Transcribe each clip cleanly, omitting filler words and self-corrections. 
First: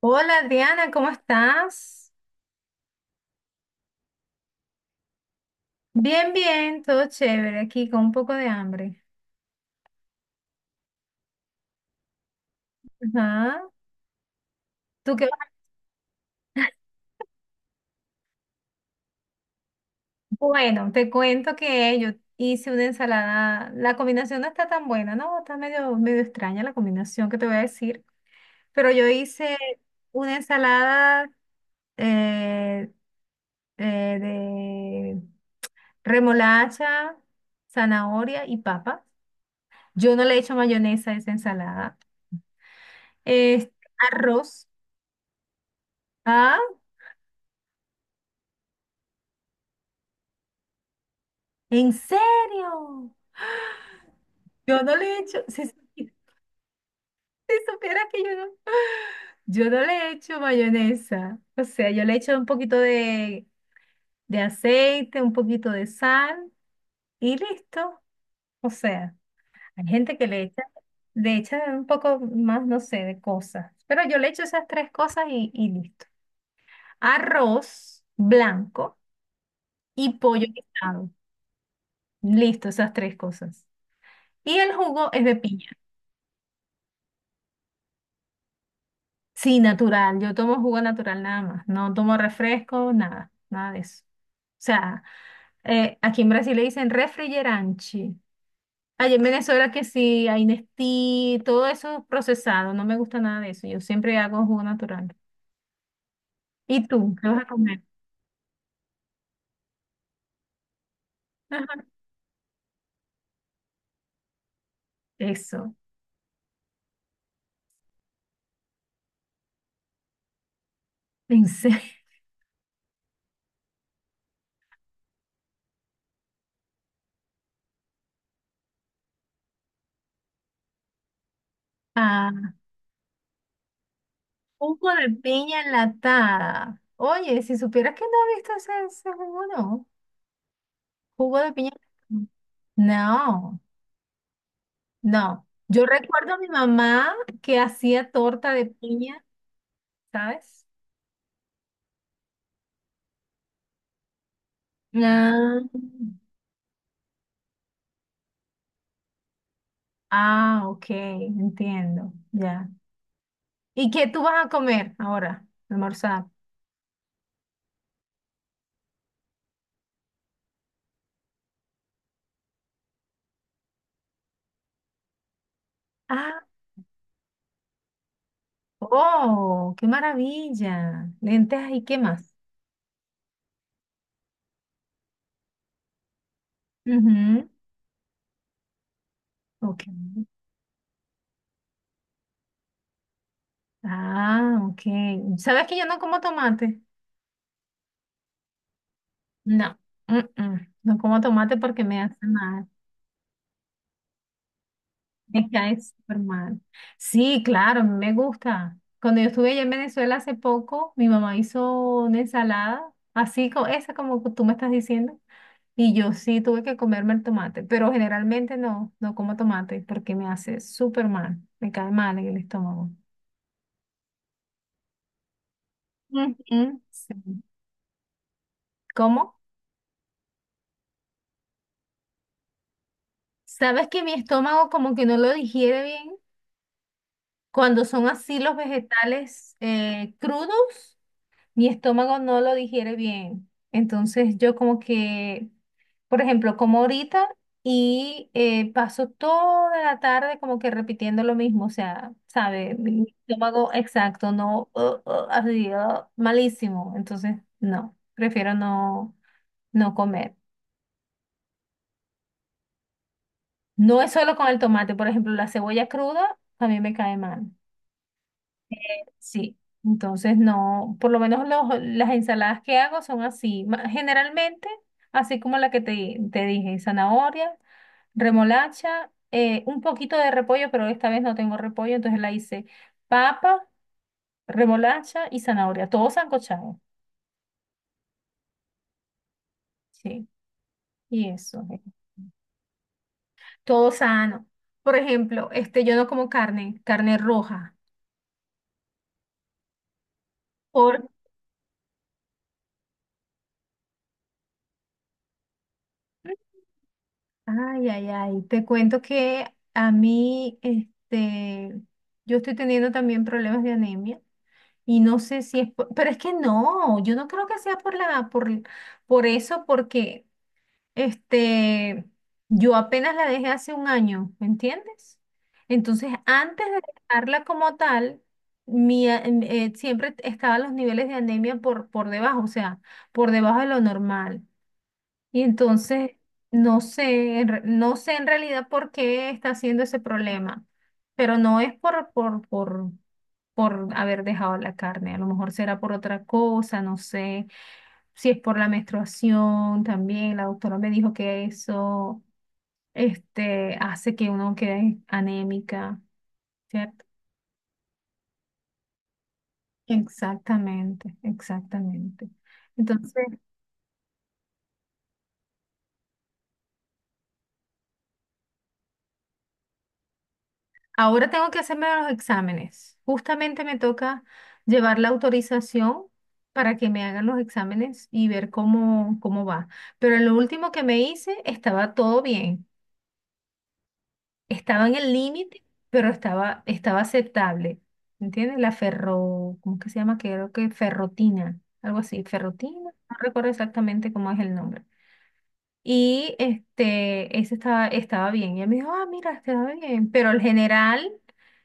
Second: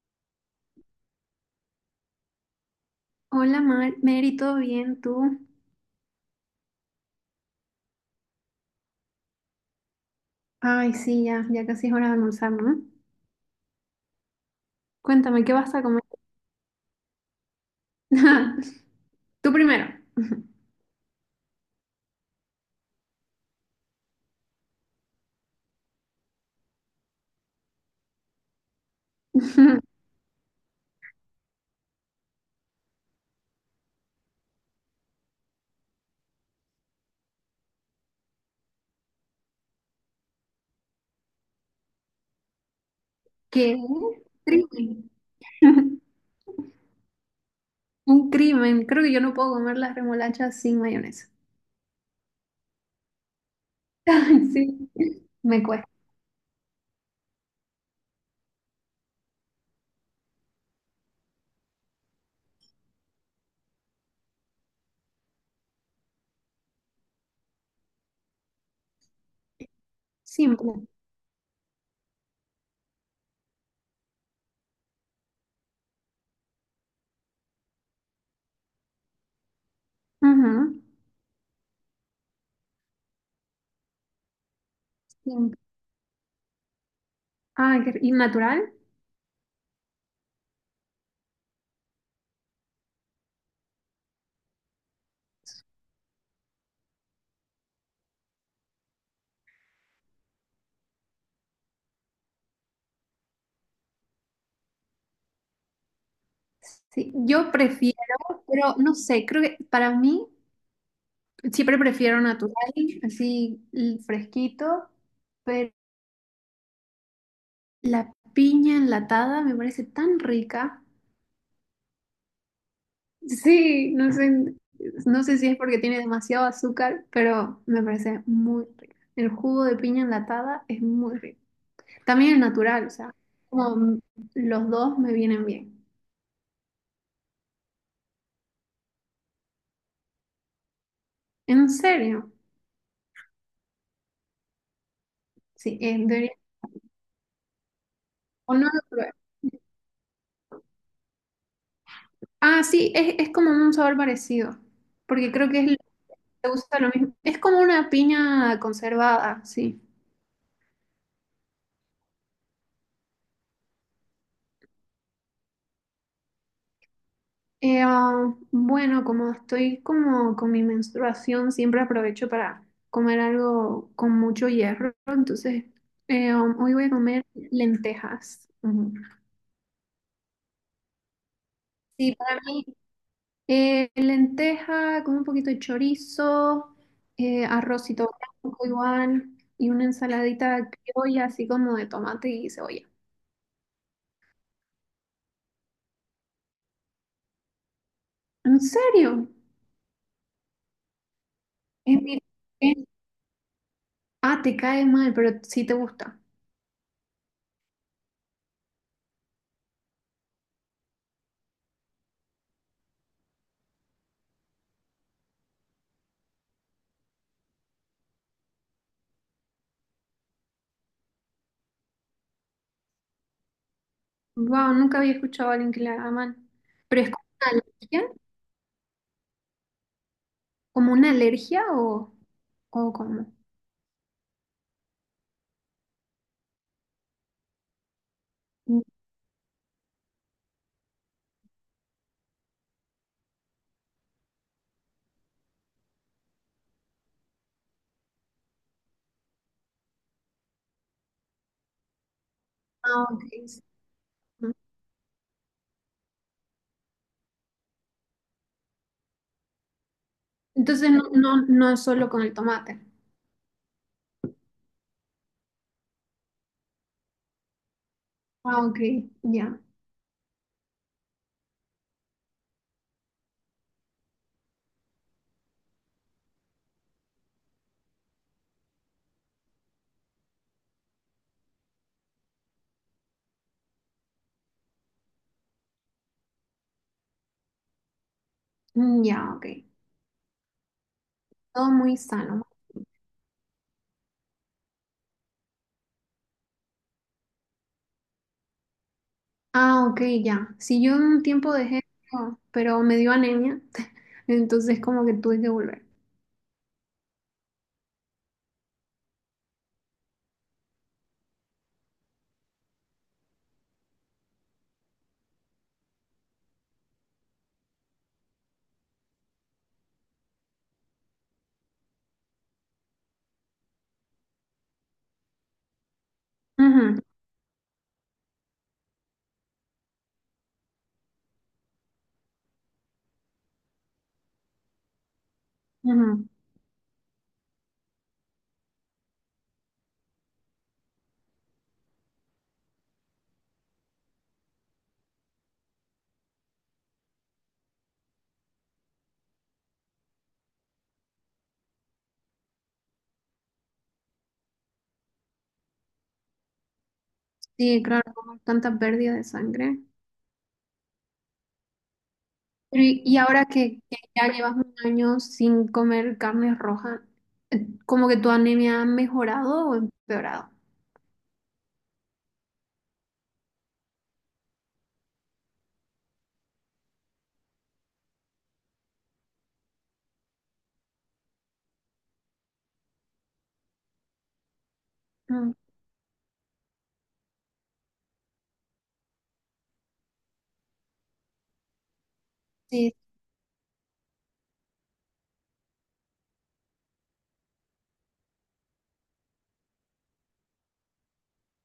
Hola Adriana, ¿cómo estás? Hola Mar Mary, ¿todo bien tú? Bien, todo chévere aquí con un poco de hambre. Ay, sí, ya, ya casi es hora de almorzar, ¿no? Ajá. ¿Tú qué? Cuéntame, Vas ¿qué a- vas a comer? Tú primero. Bueno, te cuento que yo hice una ensalada. La combinación no está tan buena, ¿no? Está medio extraña la combinación que te voy a decir. Pero yo hice una ensalada eh, de remolacha, zanahoria y papa. Yo no le he hecho mayonesa a esa ensalada. Este, ¿Qué? arroz. Crimen. ¿Ah? Un crimen. Creo que yo no puedo comer las remolachas sin mayonesa. ¿En serio? Yo Sí, no le he hecho, si, me cuesta. Si supieras que yo no le he hecho mayonesa. O sea, yo le he hecho un poquito de aceite, un poquito de sal y listo. O sea, hay gente que le echa, Siempre. le echa un poco más, no sé, de cosas. Pero yo le echo esas tres cosas y listo. Arroz blanco y pollo Ujú. guisado. Listo, esas tres cosas. Y el jugo es de Siempre. piña. ¿Y natural? Sí, natural. Yo tomo jugo natural nada más. No tomo refresco, nada de eso. O sea, aquí en Brasil le dicen refrigeranchi. Allá en Venezuela que sí, hay Nestí, todo eso procesado. No me gusta nada de eso. Yo siempre hago jugo natural. ¿Y Sí, tú? ¿Qué vas a yo comer? prefiero, pero no sé, creo que para mí siempre Ajá. prefiero natural, fresquito. Eso. La piña enlatada me parece tan rica. Pensé. Sí, no sé, no sé si es porque tiene demasiado azúcar, pero me parece muy rica. El jugo de piña enlatada es muy rico. Ah, También el natural, o sea, como m- los jugo dos de me vienen piña bien. enlatada. Oye, si supieras que no he visto ese jugo, no. Jugo de ¿En piña. serio? No. No, Sí, yo recuerdo a mi mamá que hacía torta o de no lo probé. piña, ¿sabes? Ah, sí, es como un sabor parecido, porque creo Ah, que se usa lo mismo. Es como una piña conservada, sí. Ok, entiendo, ya. ¿Y qué tú vas a comer ahora, almorzar? Eh, ah, bueno, como estoy como con mi menstruación, siempre aprovecho para comer algo con mucho hierro, entonces Ah, hoy voy a comer lentejas. Ujú. oh, qué maravilla. Lentejas y qué Sí, más. para mí lenteja con un poquito de chorizo, Ujú, arrocito blanco igual y ok. una ensaladita criolla así como de tomate y cebolla. Ah, ok. ¿Sabes que yo no como tomate? ¿En serio? No. Mm, mm. No como tomate porque me Es mi- hace mal. es- ah, Te cae mal, pero Me sí te cae gusta. súper mal. Sí, claro, a mí me gusta. Cuando yo estuve allá en Venezuela hace poco, mi mamá hizo una ensalada, así como esa como tú me estás diciendo, y yo sí tuve que comerme el tomate, pero generalmente no como tomate porque me hace súper mal, me cae mal en el estómago. Wow, nunca había escuchado a alguien que la aman. Ujú, ¿Pero es sí. como una alergia? ¿Cómo? ¿Como una alergia o cómo? ¿Sabes que mi estómago como que no lo digiere bien cuando son así los vegetales crudos? Mi estómago no lo digiere bien. Entonces yo como que, por ejemplo, como ahorita y paso toda la tarde como que repitiendo lo mismo, o sea, ¿sabe? Mi Ah, mi ok, sí. estómago exacto, malísimo. Entonces, no, prefiero no comer. Entonces no, no es solo con el tomate. No es solo con el tomate, por ejemplo, la cebolla cruda a mí me cae mal. Ah, ok, Sí, ya. entonces no, por lo menos las ensaladas que hago son así, generalmente, así como la que te dije, zanahoria, remolacha, un poquito de repollo, pero esta vez no tengo repollo, entonces la hice papa, remolacha y zanahoria, todo sancochado, Mm, ya, ok. sí, y eso, Todo muy sano. todo sano. Por ejemplo, este, yo no como carne, carne roja. Ah, ok, ya. Si yo un tiempo dejé, oh, pero me dio anemia, entonces como que tuve que volver. Ay, ay, ay, te cuento que a mí, este, yo estoy teniendo también problemas de anemia y no sé si es, pero es que no, yo no creo que sea por por eso, porque, este, yo apenas la dejé hace 1 año, ¿me entiendes? Entonces, antes de Ujú, dejarla como tal, siempre estaban los niveles de anemia por debajo, o sea, por debajo de lo normal. Y entonces, ujú. no sé, no sé en realidad por qué está haciendo ese problema, pero no es por haber dejado la carne, a lo mejor será por otra cosa, no sé, si es por la menstruación también, la doctora me dijo que eso, este, hace que uno quede anémica, ¿cierto? Sí, claro, como tanta pérdida de sangre. Exactamente, exactamente. Pero y Entonces, y ahora que ya llevas un año sin comer carne roja, ¿como que tu anemia ha mejorado o empeorado? ahora tengo que hacerme los exámenes. Justamente me toca llevar la autorización para que me hagan los exámenes y ver cómo, cómo va. Pero en lo último que me hice estaba todo bien. Estaba en el Mm, límite, pero estaba aceptable. ¿Entiendes? La ferro, ¿cómo que se llama? Creo que ferrotina, algo así. Ferrotina, sí, no recuerdo exactamente cómo es el nombre. Y este, ese estaba bien. Y él me dijo, ah, mira, estaba bien. Pero el general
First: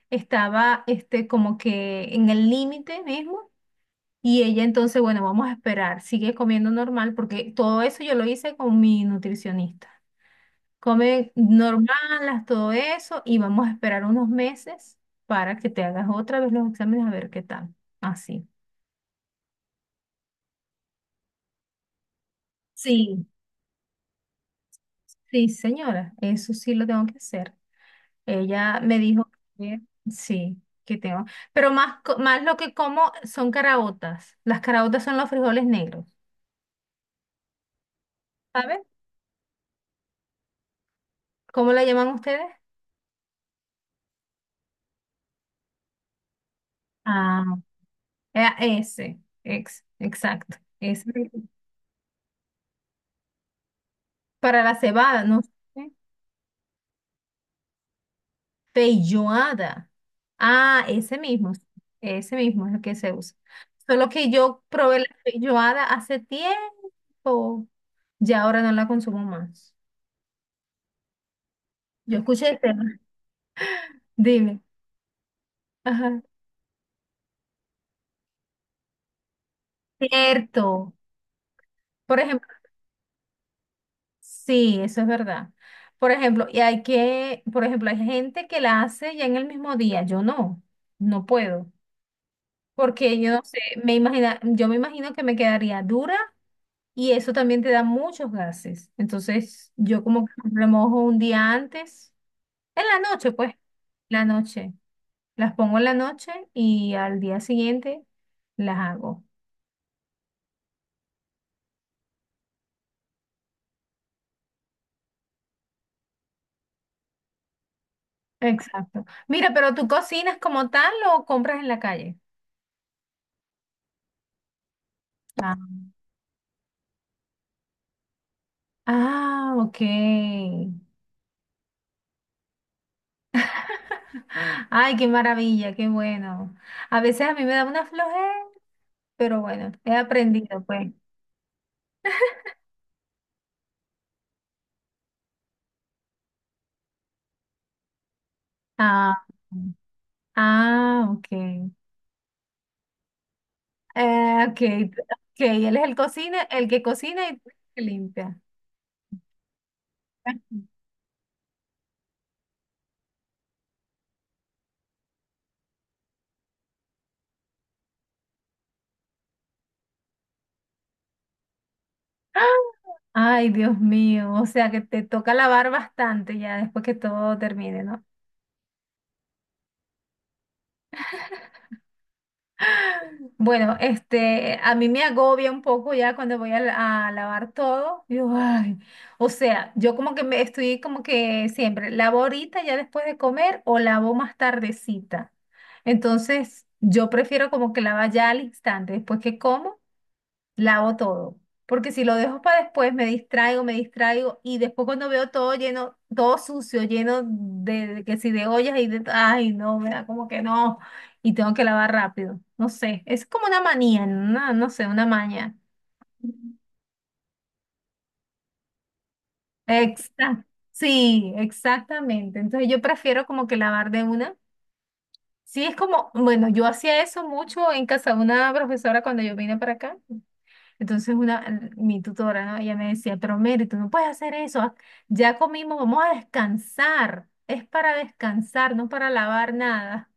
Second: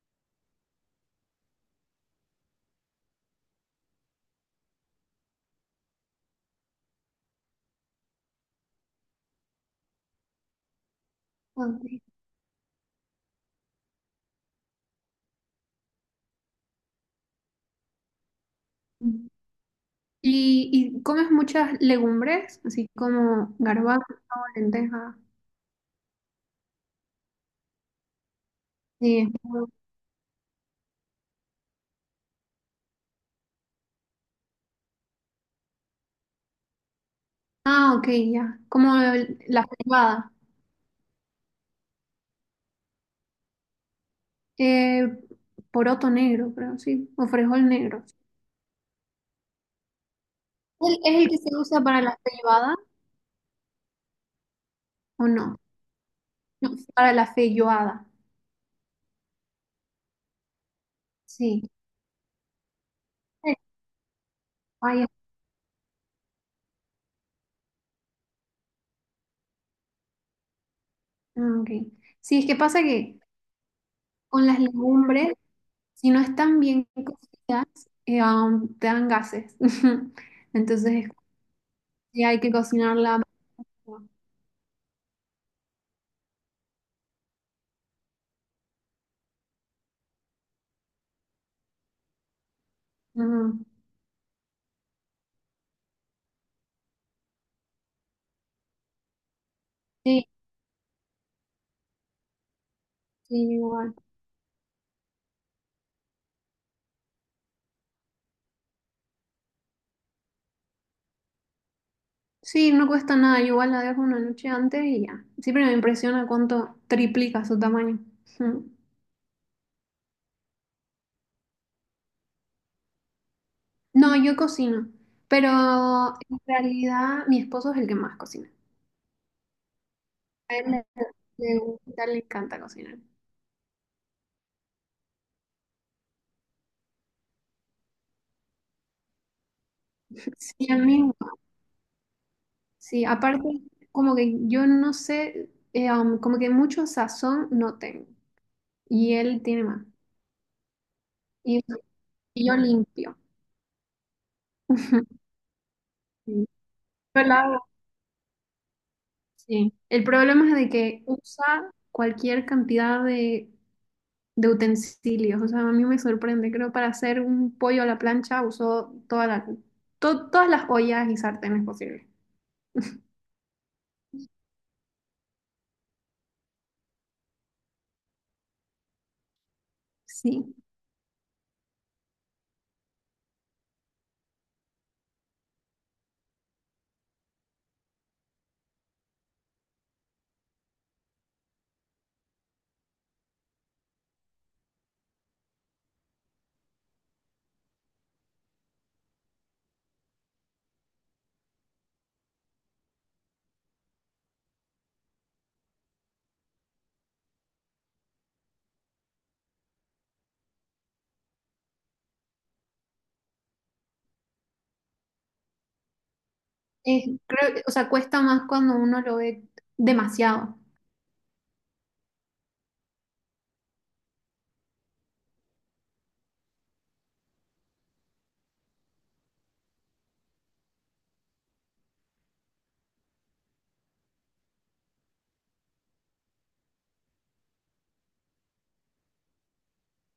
estaba este, como que en el límite mismo. Y ella entonces, bueno, vamos a esperar, sigue comiendo normal, porque todo eso yo lo hice con mi nutricionista. Come normal, ok. haz todo eso, y vamos a esperar unos meses para que te hagas otra vez los exámenes a ver qué tal. Así. Mm. ¿Y, y comes muchas legumbres, así Sí, como garbanzo, lenteja? sí, señora, eso sí lo tengo que hacer. Ella me dijo Sí. que sí, que tengo. Pero más lo que como son caraotas. Las caraotas son los frijoles negros. Ah, ok, ya. ¿Saben? La frijolada. ¿Cómo la llaman ustedes? Eh, poroto negro, creo, sí. O Ah, frijol negro. eh, exacto. Ese. ¿Es el que se usa para la feijoada Para la cebada, o no no? sé. No, para la feijoada. Pelloada. Ah, ese mismo. Sí, Sí. ese mismo es el que se usa. Solo que yo probé la Ay, pelloada hace tiempo. Ya ahora no la consumo más. ah, ok. Yo Sí, es escuché que el pasa tema. que con las Dime. legumbres, si no Ajá. están bien cocidas, te dan gases. Cierto. Entonces, Por sí, hay ejemplo, que cocinarla. sí, eso es verdad. Por ejemplo, y hay que, por ejemplo, hay gente que la hace ya en el mismo día. Yo no, no puedo. Porque yo no sé, Ujú. me imagina, yo me imagino que me quedaría dura y eso también te da muchos gases. Entonces, yo como Sí, que remojo un día antes, en la noche, sí, pues, igual. la noche. Las pongo en la noche y al día siguiente las hago. Sí, no cuesta nada. Yo igual la dejo una noche antes y ya. Siempre me impresiona cuánto triplica su tamaño. Ujú. Exacto. Mira, pero ¿tú cocinas como tal o compras en la calle? No, yo cocino, pero en realidad mi esposo es el que más cocina. Ah, ok. A él le, le gusta, le encanta cocinar. Ay, qué maravilla, qué bueno. A veces a mí me da una flojera, pero bueno, he aprendido, Sí, a pues. mí. Sí, aparte, como que yo no sé, como que mucho sazón no tengo. Y Ah, él tiene más. Ok. Y, y yo limpio. Eh, ok, ok, él es el cocina, Sí. el que Yo cocina y tú el la que limpia. sí. El problema es de que usa cualquier cantidad de utensilios. O sea, a mí me sorprende. Creo para hacer un pollo a la plancha usó todas las ollas y sartenes posibles. Ay, Dios mío, o sea que te toca lavar bastante ya después que todo termine, ¿no? Sí. Bueno, este, a mí me agobia un poco ya cuando voy a, a lavar todo. Digo, ay, o sea, yo como que me estoy como que siempre lavo ahorita ya después de comer o lavo más tardecita. Entonces, yo prefiero como que lavar ya al instante, después que como lavo todo. Porque si lo dejo para después, me distraigo, y después cuando veo todo lleno, todo sucio, lleno de que si de ollas y de, ay, no, me da como que no, y tengo que lavar rápido. No sé, es como una manía, no, no sé, una maña. Creo, o sea, cuesta más cuando uno lo ve Exacto. demasiado. Sí, exactamente. Entonces yo prefiero como que lavar de una. Sí, es como, bueno, yo hacía eso mucho en casa de una profesora cuando yo vine para acá. Entonces una, mi tutora, ¿no? Ella me decía, pero Mary, tú no puedes hacer eso, haz- ya comimos, vamos a descansar, es para descansar, no para lavar nada.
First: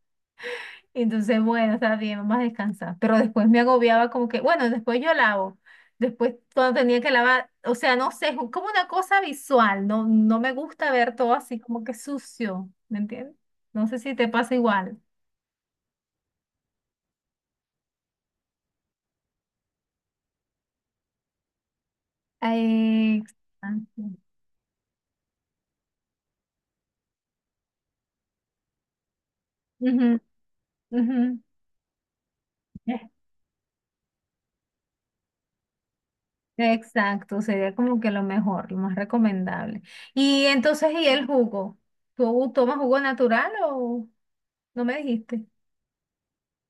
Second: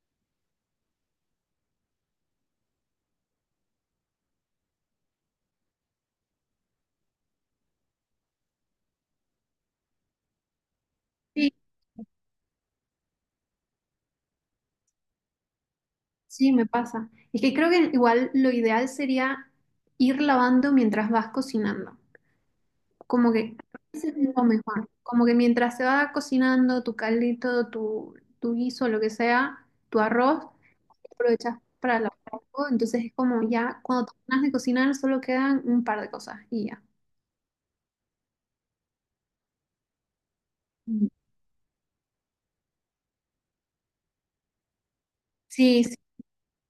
Y entonces, bueno, está bien, vamos a descansar. Pero después me agobiaba como que, bueno, después yo lavo, después cuando tenía que lavar, o sea, no sé, es como una cosa visual, no, no me gusta ver todo así como que sucio, ¿me entiendes? No sé si te pasa igual. Sí, me pasa. Es que creo que igual lo ideal sería ir lavando mientras vas cocinando. Ay, Como que exacto. lo mejor, como que mientras se va cocinando tu caldito, tu guiso, lo que sea, tu Ujú, arroz, aprovechas para lavar algo. ujú. Entonces es como ya cuando terminas de cocinar solo quedan un par de cosas y ya. Exacto, sería como que lo mejor, lo más recomendable. Y entonces, ¿y Mm. el jugo? ¿Tú tomas jugo natural o no me dijiste? Sí,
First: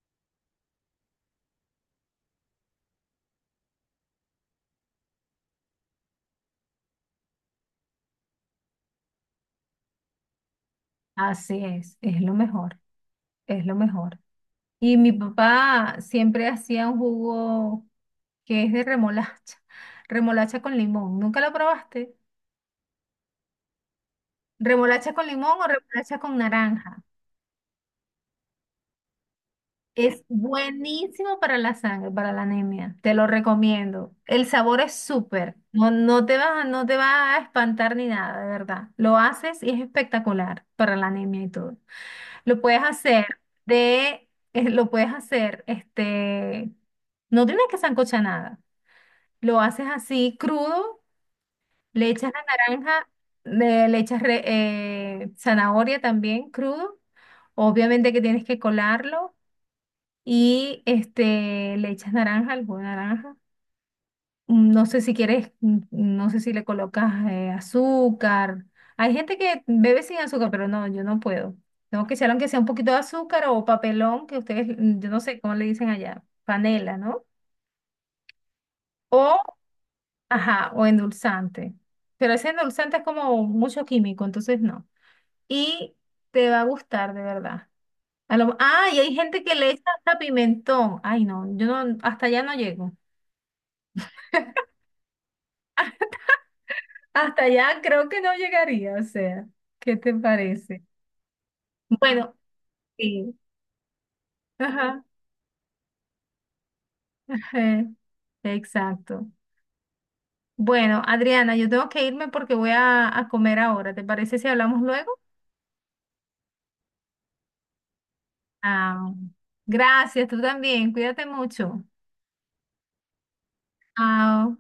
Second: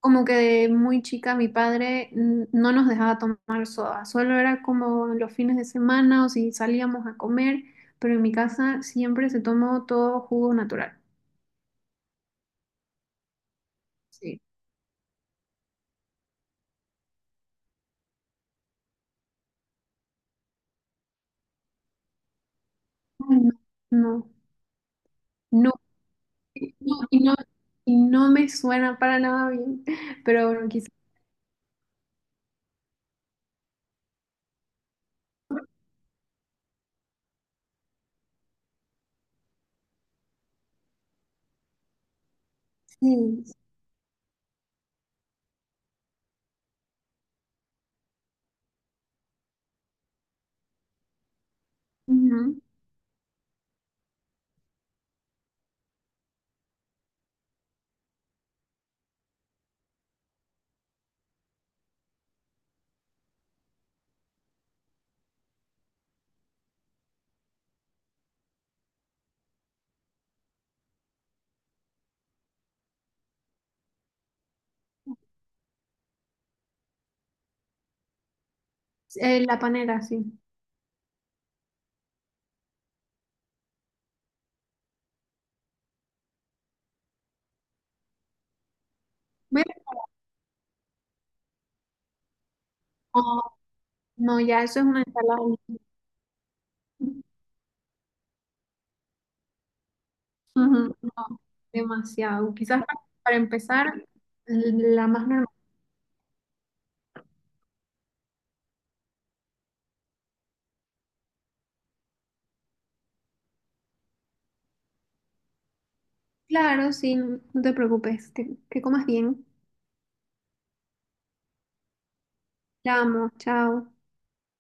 como que de muy chica mi padre mm, no nos dejaba tomar soda, solo era como los fines de semana o si salíamos a comer, pero en mi casa siempre se tomó todo jugo natural. Así es lo mejor, es lo mejor. Sí. Y mi papá siempre hacía un jugo que es de remolacha, remolacha con limón. ¿Nunca lo probaste? Ay, no, ¿Remolacha con limón o no, remolacha con naranja? no, y no, y no me suena para nada bien, Es pero bueno, quizás buenísimo para la sangre, para la anemia. Te lo recomiendo. El sabor es súper. No, no te va a espantar ni nada, de verdad. Lo haces y es espectacular para la anemia y todo. Lo puedes hacer sí. Lo puedes hacer, este, no tienes que sancochar nada. Lo haces así crudo, le echas la Ujú. naranja, le echas zanahoria también crudo. Obviamente que tienes que colarlo y este, le echas naranja, al jugo de naranja. Mm, no sé si quieres, mm, no sé si le colocas azúcar. Hay gente que bebe sin azúcar, pero no, yo no puedo. Tengo que echar aunque sea un poquito de azúcar o papelón, que ustedes, mm, yo no sé cómo le dicen allá, panela, ¿no? O, La panera, sí. ajá, o endulzante. Pero ese endulzante es como mucho químico, entonces no. Y te va a gustar, de verdad. A lo- ah, y hay gente que ¿Ves? le echa hasta pimentón. Ay, no, yo no, hasta allá no llego. No, no, ya eso es una ensalada. Hasta allá creo que no llegaría, o sea, ¿qué te parece? Ujú, no, Bueno, demasiado. Quizás sí, para empezar, ajá, la más normal. ajá, exacto. Bueno, Adriana, yo tengo que irme porque voy a comer ahora. ¿Te parece si hablamos luego? Claro, sí, no te preocupes, que comas Ah, bien. gracias, tú también, cuídate mucho. La amo, chao. Chao.